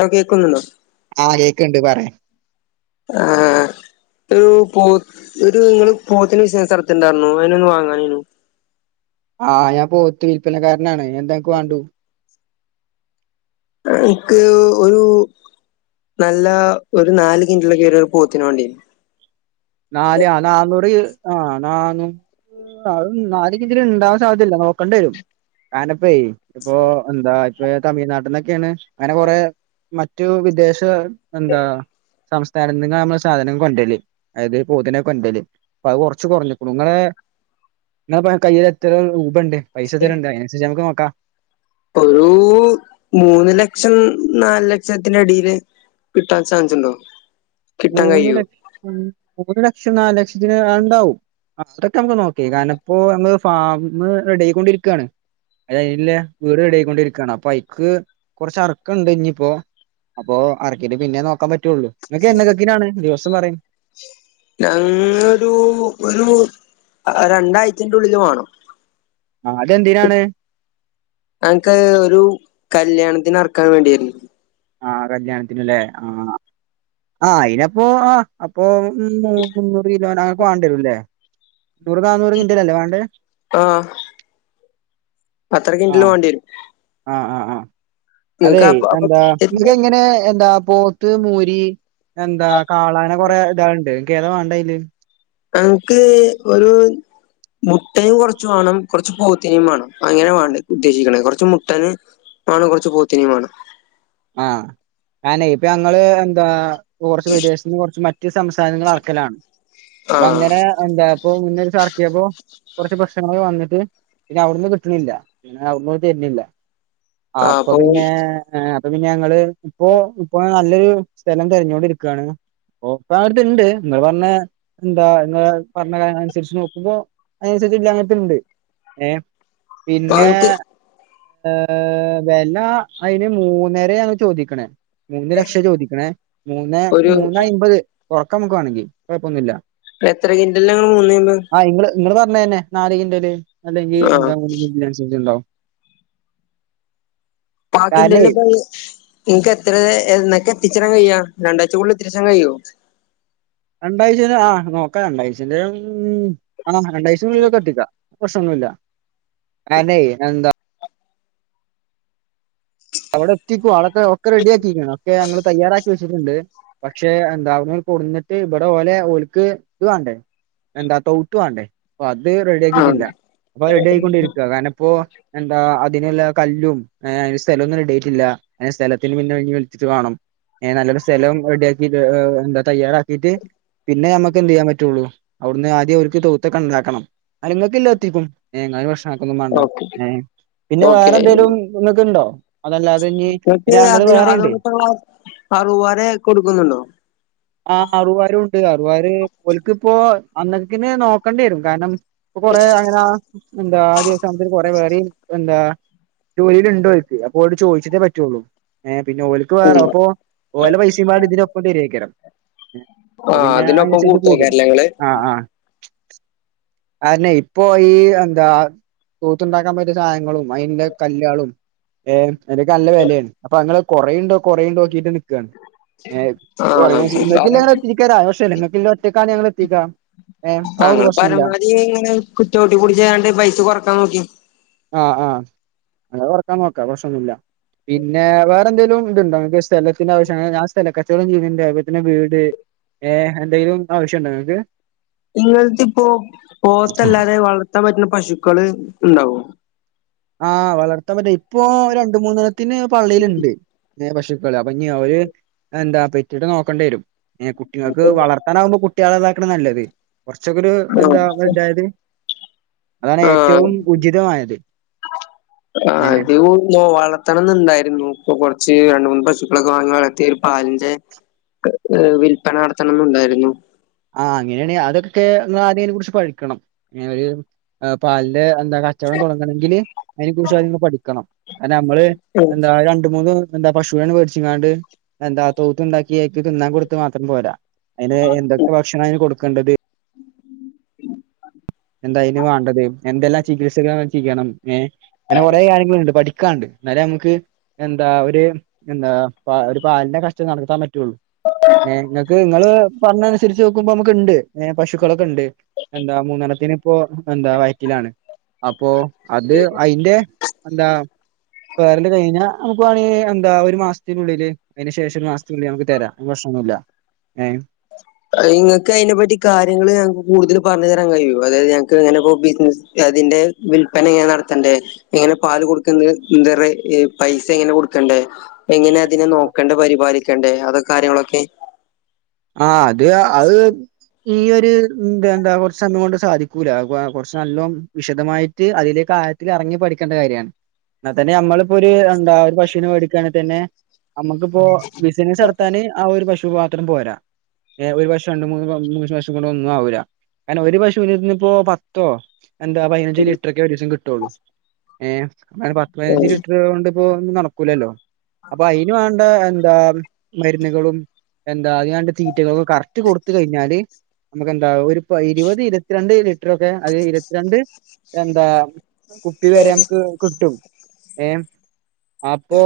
ആഹ് കേക്കുന്നുണ്ടോ ആഹ് കേക്ക്ണ്ട് പറയ് ആഹ് ഒരു പോ ഒര് ഇങ്ങള് പോത്തിൻ ബിസിനസ് നടത്ത് ണ്ടാർന്നു അയ്നോന്ന് വാങ്ങാനേന്നു ആഹ് ഞാ പോത്ത് വില്പ്പനക്കാരനാണ് എന്താ അനക്ക് വാണ്ടു ആഹ് ഇക്ക് ഒരു നല്ല ഒരു നാല് കിന്റല് ഒക്കെ വ പോത്തിനെ വാണ്ടിന്നു നാല് ആഹ് നാനൂറ് ആഹ് നാനു അഹ് നാല് കിന്റൽ ഇണ്ടാവാൻ സാധ്യതല്ല നോക്കണ്ടേരും ഞാനിപ്പയ് പോ എന്താ ഇപ്പ തമിഴ്നാട്ടിൽന്നൊക്കെണ് അങ്ങനെ കൊറെ. മറ്റു വിദേശ എന്താ സംസ്ഥാനങ്ങന്നാ അമ്മൾ സാധനം കൊണ്ടര്ല്ല്. അത് പോതിനെ കൊണ്ടര്ല് അപ്പൊ അഹ് കൊർച്ച് കൊറഞ്ഞ്ക്ക്ണു ഇങ്ങളെ. ന്നാ പ കയ്യിൽ എത്ര രൂപണ്ട് പൈസത്രണ്ട് അയിനൻസര്ച്ച് ഞമക്ക് ന്നോക്കാ. ഒരൂ മൂന്ന്ലക്ഷം ന്നാല് ലക്ഷത്തിനടിയില്. കിട്ടാൻ ചാൻസ്ണ്ടോ? മൂന്ന് ലക്ഷം മൂന്ന് ലക്ഷം ന്നാലു ലക്ഷത്തിന് അഹ് ണ്ടാവും. അതൊക്കെ ന്നമക്ക് ന്നോക്കയ് കാരണം ഇപ്പോ ഞമ്മള് ഫാമ് റെഡി ആയിക്കൊണ്ടിരിക്കാണ്. എഹ് ഇല്ലാ വീട് റെഡിയായിക്കൊണ്ടിരിക്കാണ് അപ്പൊ അയ്ക്ക്. കൊർച്ച് അർക്കണ്ട് ഇഞ്ഞിപ്പോ അപ്പൊ അറക്കിട്ട് പിന്നെ ന്നോക്കാൻ പറ്റൊള്ളു. എന്നകക്കിനാണ് ദിവസം പറയെ? ഞങ്ങരു ഒരു. രണ്ടാഴ്ച്ചന്റെ ഉള്ളിൽ വാണം. ആഹ് അതെന്തിനാണ്? ഞങ്ങക്ക്ഹ് ഒരു കല്യാണത്തിന് അർക്കാൻ വേണ്ടിയായിര്ന്നു. ആഹ് കല്യാണത്തിന്ലെ ആഹ് ആഹ് അയിനപ്പോ ആഹ് അപ്പൊ. ഇണ്ട് മുന്നൂറ് കിലോനോ ഒക്കെ വാണ്ട്യരുംല്ലേ. നൂറ് ന്നാന്നൂറ് കിന്റാലല്ലേ വാണ്ടെ ആഹ് അത്ര കിന്റല് വാണ്ട്യരും. ആഹ് ആഹ് ആഹ് അതെ അപ്പൊ എന്താ ഇത് അപ്പൊ ഇങ്ങനെ എന്താപ്പൊ. പോത്ത് മൂരി എന്താ കാളാ അങ്ങനെ കൊറെ ഇതാൾണ്ട് ഇങ്ങക്കേതാ വാണ്ടെ അയില്. ഞങ്ങക്ക് ഒരു മുട്ടനിം കൊർച്ച് വാണം കൊർച്ച് പോത്തിനിം വാണം. അങ്ങനെ വാണ്ടെ ഉദ്ദേശിക്കണേ കൊർച്ച് മുട്ടന് വാണം കൊർച്ച് പോത്തിനിം വാണം. ആഹ് ഞാനെ ഇപ്പ ഞങ്ങള് എന്താ. കൊർച്ച് വിദേശത്ത്ന്ന് കൊർച്ച് മറ്റ് സംസ്ഥാനങ്ങൾ അർക്കലാണ് അപ്പൊ ആഹ് അങ്ങനെ. എന്താ അപ്പൊ മുന്നോരീസർക്കിയപ്പോ കൊർച്ച് പ്രശ്ണങ്ങളൊക്കെ വന്ന്ട്ട്. പിന്നെ ഔട്ന്ന് കിട്ട്ണില്ല പിന്ന ഔട്ന്നോല് തെര്നില്ല അപ്പൊ പിന്നെ. ഇപ്പോ പിന്നെ ഞങ്ങള് ഇപ്പോ ഇപ്പോ നല്ലൊരു സ്ഥലം തിരഞ്ഞോണ്ടിരിക്കാണ് ഓഫാവര്ത്ണ്ട് നിങ്ങള് പറഞ്ഞെ എന്താ നിങ്ങ്ള് പറഞ്ഞകാര്യ അനുസരിച്ച് നോക്കുമ്പോ അതിനനുസരിച്ച് ഉള്ളത് ഞങ്ങളെടുത്തുണ്ട് ഏഹ് പിന്നെ ഞങ്ങക്ക് ഏഹ് വെല അതിന് മൂന്ന് ന്നരയാന്ന് ചോദിക്കണേ മൂന്ന് ലക്ഷ ചോദിക്കണേ മൂനേ ഒരു മൂനേ അയ്മ്പത് കൊറക്കാ നമുക്കു വേണെങ്കി കൊഴപ്പോന്നില്ല ഇപ്പ എത്ര കിന്റെലിനാ മൂനേ അമ്പത് ആഹ് നിങ്ങള് നിങ്ങള് പറഞ്ഞ തന്നെ നാല്കിന്റെല് അല്ലെങ്കി ആഹ് രണ്ട് മൂന്ന് കിന്റെല് ലാൻസ് ചേഞ്ചുണ്ടാകും ആഹ് കിന്റെലിന് കൂ നിങ്ങക്ക് എത്രേ എന്നേക്കെത്തിച്ചരാൻ കഴിയാ രണ്ടാഴച്ചക്കുള്ളിൽ എത്തിരിച്ചാൻ കഴിയോ രണ്ടാഴ്ചേന്റെ ആഹ് നോക്ക രണ്ടാഴ്ചന്റേം ഉം ആഹ് രണ്ടാഴ്ചക്കുള്ളിലക്കെ എത്തിക്കാ പ്രശ്നോന്നുല്ല കാരണം എന്താ അവിടെ എത്തിക്കും അവിടക്കെ ഒക്ക റെഡിയാക്കിക്കുണു ഒക്കെ ഞങ്ങള് തയ്യാറാക്കി വെച്ചിട്ടുണ്ട് പക്ഷെ എന്താ അവിടുന്ന് കൊടുന്നിട്ട് ഇവിട ഓലെ ഓല്ക്ക് ഇത് വേണ്ടേ എന്താ തൗത്തു വേണ്ടേ അപ്പൊ അത് ആഹ് റെഡിയാക്കിട്ടില്ല അപ്പോ അത് റെഡിയാക്കിക്കൊണ്ടിരിക്കുവ കാരണം ഇപ്പോ എന്താ അതിനുള്ള കല്ലും ഏഹ് റിസ് സ്ഥലോന്നും റെഡിയായിട്ടില്ല ഏഹ് സ്ഥലത്തിന് മുന്നേ ഇനി വിളിച്ചിട്ട് വേണം ഞാൻ നല്ലൊരു സ്ഥലം റെഡിയാക്കിട്ട് ഏഹ് എന്താ തയ്യാറാക്കീട്ട്. പിന്നെ നമ്മുക്ക് എന്ത് ചെയ്യാൻ പറ്റുള്ളു. ഔട്ന്ന് ആദ്യം അവര്ക്ക് തൊയ്ത്തൊക്കെ ഇണ്ടാക്കണം. ഇന്നാലും ഇങ്ങക്ക്ല്ലെ എത്തിക്കും. ഏഹ് ഇങ്ങാന് പ്രശ് ഞങ്ങക്കൊന്നും മാണ്ട. ഓക്കെ ഏഹ്. പിന്നെ വേറെന്തേലും ഇങ്ങക്ക് ഇണ്ടോ. അതല്ലാതെ ഇനി [unintelligible] പിന്നെ ഞങ്ങള് [unintelligible] വേറെയുണ്ട്. അതോടൊത്തുള്ളെ അറു വരെ കൊടുക്കുന്നുണ്ടോ. ആഹ്. അറുവാരും ഉണ്ട്. അറുവാര് ഓൽക്ക് ഇപ്പോ അന്നെക്ക്ക്കിന് നോക്കണ്ട്യേരും. കാരണം ഇപ്പോ കൊറേ അങ്ങന എന്താ ദിവസാകുമ്പത്തേന് കൊറേ വേറിം എന്താ തൊഴില് ഇണ്ടോൽക്ക്. അപ്പോ ഓലോട് ചോയ്ച്ചിട്ടേ പറ്റൊള്ളൂ. ഏഹ് പിന്ന ഓല് ക്ക് വേറെ. അപ്പോ ഓലെ പൈസിം പാടെ ഇതിനൊപ്പം തര്വായ്ക്കാരം. അപ്പൊ ആഹ് പിന്നെ അതിനൊപ്പം അയ്നൻസരിച്ച് കൂടും. കൂട്ടേക്കാരല്ലേ ഇങ്ങള് ആഹ് ആഹ്. കാര് ണെ. ഇപ്പൊ ഈ എന്താ കൂത്തുണ്ടാക്കാൻ പറ്റിയ സാനങ്ങളും അയ്ന്ല്ലെ കല്ലേളും. ഏഹ്. അയ്നൊക്കെ നല്ല വെലേണ്. അപ്പൊ അങ്ങള് കൊറയിണ്ടോ കൊറയിണ്ടോ നോക്കിട്ട് നിക്കാണ്. ആഹ്. അതെ. ഇങ്ങക്ക് ഇന്നെ എത്തിക്കരാവശ്യല്ല. ഇങ്ങക്ക് ഇന്നെ ഒറ്റക്കാ ഞങ്ങള് എത്തിക്കാ ഏഹ് അതൊന്നും അങ്ങള് പ്രശ്നല്ല പരമാവധി ഇങ്ങനെ കുറ്റ്യോ ചൗട്ടി പൊട്ടിച്ച് കാണ്ട് പൈസ കൊറക്കാൻ നോക്കി. ആഹ്. ആഹ്. അങ്ങനെ കൊറക്കാൻ നോക്കാം. പ്രെശ്നൊന്നുല്ല. പിന്നെ വേറെ എന്തേലും ഇതുണ്ടോ ഇങ്ങക്ക്. സ്ഥലത്തിന്റെ ആവശ്യം അങ്ങനെ ഞാൻ സ്ഥല കച്ചോടം ചെയ്യ്ണ്ട് അവര് പിന്നെ വീട്. ഏഹ്. എന്തെങ്കിലും ആവശ്യോണ്ടോ ഇങ്ങൾക്ക്. ഇങ്ങൾത് ഇപ്പോ പോത്തല്ലാതെ വളർത്താൻ പറ്റുന്ന പശുക്കള് ഇണ്ടാവ്വൊ. ആഹ്. വളർത്താൻ പറ്റ്ണ. ഇപ്പൊ രണ്ട് മൂന്നണ്ണത്തിന് പള്ളീല്ണ്ട്. ഏഹ് പശുക്കള്. അപ്പൊ ഇഞ്ഞ് അവര് എന്താ പെറ്റ്ട്ട് നോക്കെണ്ട്യേരും. ഏഹ് കുട്ടികൾക്ക് വളർത്താനാകുമ്പോ കുട്ട്യേളെ ഇതാ ക്ക്ണ നല്ലത്. കൊറച്ചൊക്കെ ഒരു എന്താ വൽതായത്. അതാണ് ആഹ് ഏറ്റവും ഉചിതമായത്. ആഹ്. ഏഹ് അധികും നോ വളത് ത്തണന്ന് ഇണ്ടായിരുന്നു. ഇപ്പൊ കൊറച്ച് രണ്ട് മൂന്ന് പശുക്കളൊക്കെ വാങ്ങി വളർത്തി ഒരു പാലിന്റെ ഹ ഏഹ് വില്പ്പന നടത്തണംന്നുണ്ടായിരുന്നു. ആഹ്. അങ്ങനെയാണെ അതൊക്കെ ഒന്ന് ആദ്യം അതിനെ കുറിച്ച് പഠിക്കണം. ഇങ്ങനൊര് ആഹ് പാലന്റെ എന്താ കച്ചോടം തൊടങ്ങണെങ്കില്, അതിനെ കുറിച്ച് ആദ്യം ഒന്ന് പഠിക്കണം. അത് നമ്മള് എന്താ രണ്ട് മൂന്ന്. എന്താ പശൂനെ വേട്ച്ച്ങ്ങാണ്ട് എന്താ തോത്ത് ഇണ്ടാക്കി അയ്ക്ക് തിന്നാ കൊടുത്ത മാത്രം പോരാ. അയ്ന് എന്തൊക്കെ ഭക്ഷണ അയ്ന് കൊട്ക്കണ്ടത്. എന്താ അയ്ന് വാണ്ടത്. എന്തെല്ലാം ചികിത്സകള് അവൻ ചെയ്യണം. ഏഹ്. അങ്ങനെ കൊറേ കാര്യങ്ങള് ഇണ്ട്. പഠിക്കാണ്ട്. ഇന്നാലേ നമ്മക്ക് എന്താ ഒര് എന്താ ഒര് പാലിനെ കഷ്ട്ട നടത്താൻ പ റ്റൊള്ളു. ഏ. ഇങ്ങക്ക് ഇങ്ങള് പറഞ്ഞ തിരിച്ച് നോക്ക്മ്പം അമക്ക് ഇണ്ട് എഹ്. പശുക്കളൊക്കെ ഇണ്ട്. എന്താ ഇതിനിപ്പോ എന്താ വയറ്റിലാണ്. അപ്പൊ അത് അയ്ന്റെ എന്താ പേറല് കയ്ഞ്ഞാ അമ്മക്ക് വാണെയ് എന്താ ഒരു മാസത്തിനുള്ളില്, അയ്ന് ശേഷം ഒരു മാസത്തിനുള്ളില് നമ്മക്ക് തര പ്രശ്നൊന്നുല്ല. ഏഹ്. [inaudible] അയ്ന് ഇങ്ങക്ക് അയ്നെപ്പറ്റി കാര്യങ്ങള് ഞങ്ങക്ക് കൂട്തല് പറഞ്ഞ് തെരാൻ കയ്യോ. അതായത് ഞങ്ങക്ക് എങ്ങനെ പോവും ബിസിനസ് അതിന്റെ വിൽപ്പന എങ്ങനെ നടത്തണ്ടെ. എങ്ങനെ പാല് കൊട്ക്ക്ന്ന് എന്താ പൈസ എങ്ങനെ കൊട്ക്കണ്ടെ. എങ്ങനെ അതിനെ നോക്കണ്ടെ പരിപാലിക്കെണ്ടേ. അതൊക്കെ കാര്യങ്ങളൊക്കെ ആ അത് ആ അഹ് ഈ ഒര് എന്ത എന്താ കൊറച്ച് അന്ന് കൊണ്ട് സാധിക്കൂല കൊർച്ച് നല്ലോ വിശദമായിട്ട് അതിലേക്ക് ആയ ത്തില് എറങ്ങി പഠിക്കേണ്ട കാര്യാണ് എന്നാ തന്നെ നമ്മളിപ്പോ ഒര് എന്താ ഒര് പശുനെ വെടിക്കാണ് തന്നെ നമ്മക്ക്പ്പോ ബിസിനസ് നടത്താന് ആ ഒരു പശുപാത്രം പോരാ ഏ ഒരു പശു രണ്ട് മൂന്ന് പ പശു കൊണ്ട് ഒന്നും ആവൂല കാരണം ഒരു പശുന്റെട്ത്ത്ന്ന് ഇപ്പോ പത്തോ എന്താ പതിനഞ്ച് ലിറ്ററെക്കെയാ ഒരു ദിവസം കിട്ടോള്ളൂ ഏ അങ്ങനെ പത്ത് ഉം. പയ്നഞ്ച് ലിറ്റർ കൊണ്ട് ഇപ്പൊ ഒന്നും നടക്കൂലലോ അപ്പൊ അയിന് വാണ്ട എന്താ മര്ന്ന്കളും എന്താ അയ്ന് വാണ്ട തീറ്റകളൊക്കെ കറക്റ്റ് കൊട്ത്ത് കയ്ഞ്ഞാല് നമ്മക്കന്താ ഒരു ഇപ്പ ഇരുവത് ഇരവത്തിരണ്ട് ലിറ്ററൊക്കെ അതി ഇരുവത്തിരണ്ട് എന്താ കുപ്പി വരെ നമ്മക്ക് കിട്ടും ഏ അപ്പൊ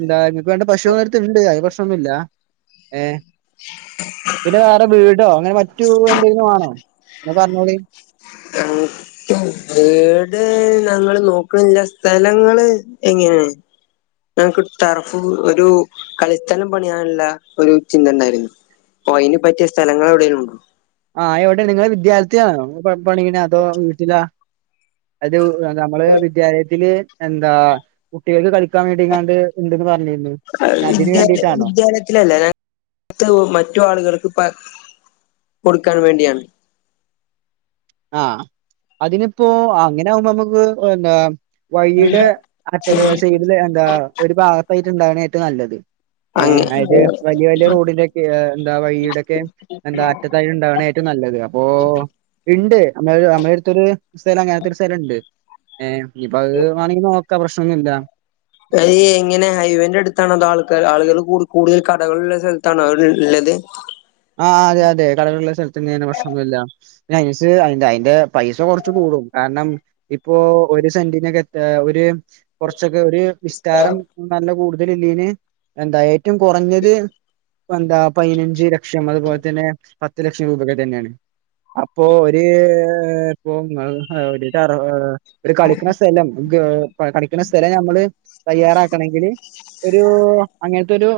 എന്താ ഇഞ്ഞ്പ്പൊ രണ്ട് പശു നേരത്തെ ഉണ്ട് അതി പ്രശ്നോന്നുല്ല ഏഹ് [inaudible] പിന്നെ വേറെ വീടോ അങ്ങനെ മറ്റു എന്തെങ്കിലും വാണോ ഇങ്ങനെ പർഞ്ഞോളീം ആ വീട് ഞങ്ങള് നോക്ക്ണില്ല സ്ഥലങ്ങള് എങ്ങെനെയാണ്? ഞങ്ങക്ക് ട്ടറഫ് ഒരു കളിസ്ഥലം പണിയാനുള്ള ഒരു ചിന്ത ഇണ്ടാര്ന്നു പ്പൊ അയ്‌ന് പറ്റിയ സ്ഥലങ്ങള് എവടെലും ഉണ്ടോ അഹ് എവടെണ് നിങ്ങള് വിദ്യാൽത്തിയാണോ പാ പണിയ്ണ് അതോ വീട്ടിലാ അതൊ നമ്മള് വിദ്യാലയത്തില് എന്താ കുട്ടികൾക്ക് കളിക്കാൻ വേണ്ടിങ്ങാണ്ട് ഇണ്ട്ന്ന് പറഞ്ഞിന്നു ആഹ് വിദ്യൽത്തി വിദ്യാലയത്തിലല്ലാ ഞ ത്തോ മറ്റു ആളുകൾക്ക് പ കൊടുക്കാൻ വേണ്ടിയാണ് ആ അതിനിപ്പോ അങ്ങനെ ആമ്പോ നമ്മക്ക് എന്താ വയ്യ്ടെ അറ്റത്ത് സൈടില് എന്താ ഒരു ഭാഗത്തായിട്ട് ഇണ്ടാവ്ണ ഏറ്റവും നല്ലത് ഏ അങ്ങ അയ്ൻ്റെ വല്യ വല്യ റോഡിന്റോക്കെ എന്താ വയ്യ്ടൊക്കെ എന്താ അറ്റത്തായ് ഇണ്ടാവ്ണ ഏറ്റവും നല്ലത് അപ്പൊ ഇണ്ട് അമ്മള് അമ്മൾട്ത്തോരു സ്ഥലം അങ്ങനത്തെരു സ്ഥലം ഇണ്ട് ഏഹ് ഇഞ്ഞിപ്പോ അത് വാണങ്കി നോക്കാ പ്രശ്നൊന്നുല്ല ഈ എങ്ങനെ ഹൈവേന്റെ അടുത്താണോ അതോ ആൾക്കാ ആളുകള് കൂ കൂട്തല് കടകളുളള സ്ഥലത്താണോ അത് ഇള്ളത് ആ അതെ അതെ കടകളുള്ള സ്ഥലത്തന്നെയാണ് പ്രശ്നോന്നുല്ലാ അയ്ന്സരിച്ച് അയ്ന്റെ അയ്ന്റെ പൈസ കൊറച്ച് കൂടും കാരണം ഇപ്പോ ഒരു സെന്റിനൊക്കെ എന്താ ഒരു കൊർച്ചൊക്കെ ഒര് വിസ്താരം ആഹ് നല്ല കൂടുതല് ഇല്ലേന് എന്താ ഏറ്റും കൊറഞ്ഞത് എന്താ പയ്നഞ്ച് ലക്ഷം അത്പോലെ തന്നെ പത്ത് ലക്ഷം രൂപൊക്കെ തന്നെയാണ് അപ്പോ ഒര് പ്പൊ ഒര് ടറഫ് ഒര് കളിക്ക്ണ സ്ഥലം ക്കെ ഇപ്പൊ കളിക്കണ സ്ഥലം നമ്മള് തയ്യാറാക്കണങ്കില് ഒരു അങ്ങനത്തെരു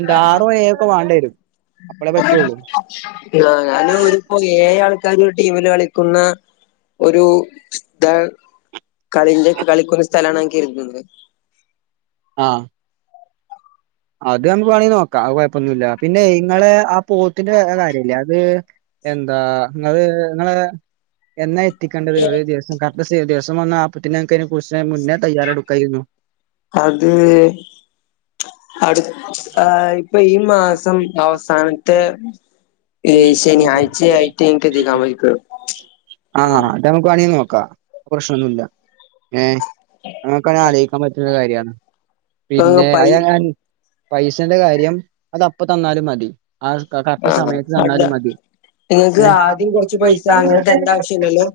എന്താ ആറോ ഏഴോ ഒക്കെ വേണ്ടി വരും അപ്പളേ പറ്റുള്ളൂ ആഹ് ഞാനും ഒരുപ്പോ ഏഴ് ആൾക്കാര് ഒര് ടീമില് കളിക്കുന്ന ഒരു സ്ഥൽ കളിന്റെ ഒക്കെ കളിക്കുന്ന സ്ഥലാണ് ഞാൻ കരുതുന്നത് ആഹ് അത് നമുക്ക് വേണങ്കിൽ നോക്കാം അത് കുഴപ്പൊന്നല്ല പിന്നെ ഇങ്ങളെ ആ പോത്തിന്റെ കാര്യല്ലേ അത് എന്താ ഇങ്ങള് ഇങ്ങള് എന്നാ എത്തിക്കേണ്ടത് ഒരു ദിവസം ക ദിവസെ ദിവസം വന്ന അപ്പൊത്തിന്നെ ഞങ്ങൾക്ക് അതിനെ കുറിച്ച് മുന്നേ തയ്യാറെടുക്കായിരുന്നു അത് അടു ത്താ ഇപ്പൊ ഈ മാസം അവസാനത്തെ ഏയ് ശനിയാഴ്ചയായിട്ട് എനിക്ക് എത്തിക്കാം വെഴ്ക്കോ ആഹ് അത് നമ്മക്ക് വാണങ്കി നോക്കാം പ്രശ്നൊന്നുല്ല ഏഹ് അതൊക്കെ ആലോയിക്കാൻ പറ്റണ കാര്യാണ് ഇപ്പൊ പിന്നെ പൈ അത് ഞാൻ അന്വേ പൈസന്റെ കാര്യം അത് അപ്പ തന്നാലും മതി ആ കറക്റ്റ് ആഹ് സമയത്ത് അല്ല തന്നാലും മതി ആദ്യ കൊറച്ച് പൈസ അങ്ങനെ തെരണ്ടേ ആവശ്യല്ലല്ലോ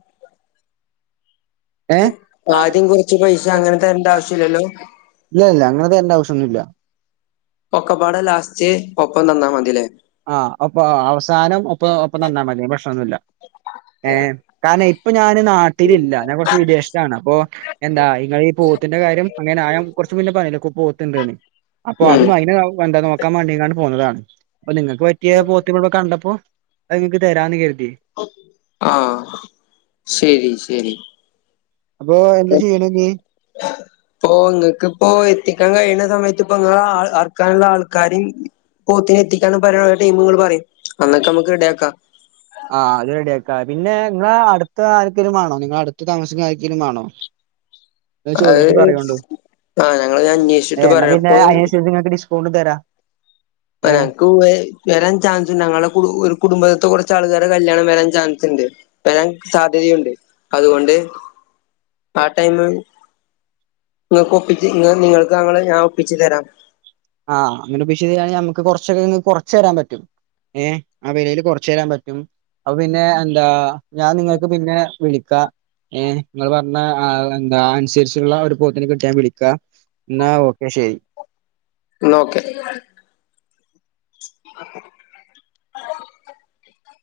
ആദ്യം കുറച്ച് പൈസ അങ്ങനെ തരേണ്ട ആവശ്യ ഇല്ലല്ലോ ഇല്ല ഇല്ല അങ്ങനതരേണ്ട ആവശ്യം ഒന്നുല്ല ഒക്കപ്പാടെ ലാസ്റ്റ് ഒപ്പം തന്നാ മതില്ലേ ആഹ് ഒപ്പ അവസാനം ഒപ്പ ഒപ്പം നന്നാൽ മതി അത് പ്രശ്നൊന്നുല്ല ഏഹ് കാരണം ഇപ്പൊ ഞാന് നാട്ട ട്ടിലില്ല ഞാൻ കൊറച്ച് വിദേശത്താണ് അപ്പൊ എന്താ ഇങ്ങള് ഈ പോത്തിന്റെ കാര്യം അങ്ങനെ ആയാം കൊറച്ച് മുന്നെ പറഞ്ഞില്ലേ ക്ക് പോത്തുണ്ടന്ന് അപ്പൊ ഉം അതും അയ്നെ നോക്കാൻ വേണ്ടീങ്ങാണ് പോന്നതാണ് അപ്പൊ നിങ്ങൾക്ക് പറ്റിയ പോത്തിനെ ഇവിടെ കണ്ടപ്പോ അത് ഇങ്ങക്ക് തരാന്ന് കരുതി ആഹ് ശരി ശരി അപ്പൊ എന്താ ചെയ്യണ ഇനി ഓഹ് ഇങ്ങക്ക് ഇപ്പോ എത്തിക്കാൻ കഴിയണ സമയത്ത് ഇപ്പൊ ഇങ്ങള് അർക്കാനുള്ള ആൾക്കാരിം പോത്തിന് എത്തിക്കാനും പറയണ ടീമുകൾ പറയും അന്നൊക്കെ നമുക്ക് റെഡിയാക്കാം ആഹ് അത് റെഡിയാക്കാ പിന്നെ നിങ്ങളെ അടുത്ത് ആർക്കേലും വേണോ നിങ്ങ അടുത്ത് താമസിക്കുന്ന ആർക്കേലും വാണോ അത് ആഹ് ഞങ്ങള് അന്വേഷിച്ചിട്ട് പറയാപ്പോ ക്കൗണ്ടും തരാം ഏ ഒരനക്കം [unintelligible] വരാൻ ചാൻസ് ഉണ്ട് ഞങ്ങളുടെ കു ഒരു കുടുംബത്തെ കുറച്ച് ആൾക്കാര്ടെ കല്യാണം വരാൻ ചാൻസ് ഉണ്ട് വരാൻ സാധ്യതയുണ്ട് അതുകൊണ്ട് ആ ടൈമ് നിങ്ങൾക്ക് ഒപ്പിച്ച് ഇങ്ങ നിങ്ങൾക്ക് ഞങ്ങള് ഞാൻ ഒപ്പിച്ച് തരാം ആഹ് അങ്ങനെ ഒപ്പിച്ച് താരാണെങ്കി നമുക്ക് കുറച്ചൊക്കെ ഇങ്ങക്ക് കുറച്ചു തരാൻ പറ്റും ഏഹ് ആ വിലയിൽ കൊറച്ചു തരാൻ പറ്റും അപ്പൊ പിന്നെ എന്താ ഞാൻ നിങ്ങൾക്ക് പിന്നെ വിളിക്കാം ഏഹ് ഇങ്ങള് പറഞ്ഞ അഹ് എന്താ അനുസരിച്ചുള്ള ഒരു പോത്തിനെ കിട്ടിയാ ഞാൻ വിളിക്കാ ന്നാ ഓക്കെ ശരി ന്നാ ഓക്കെ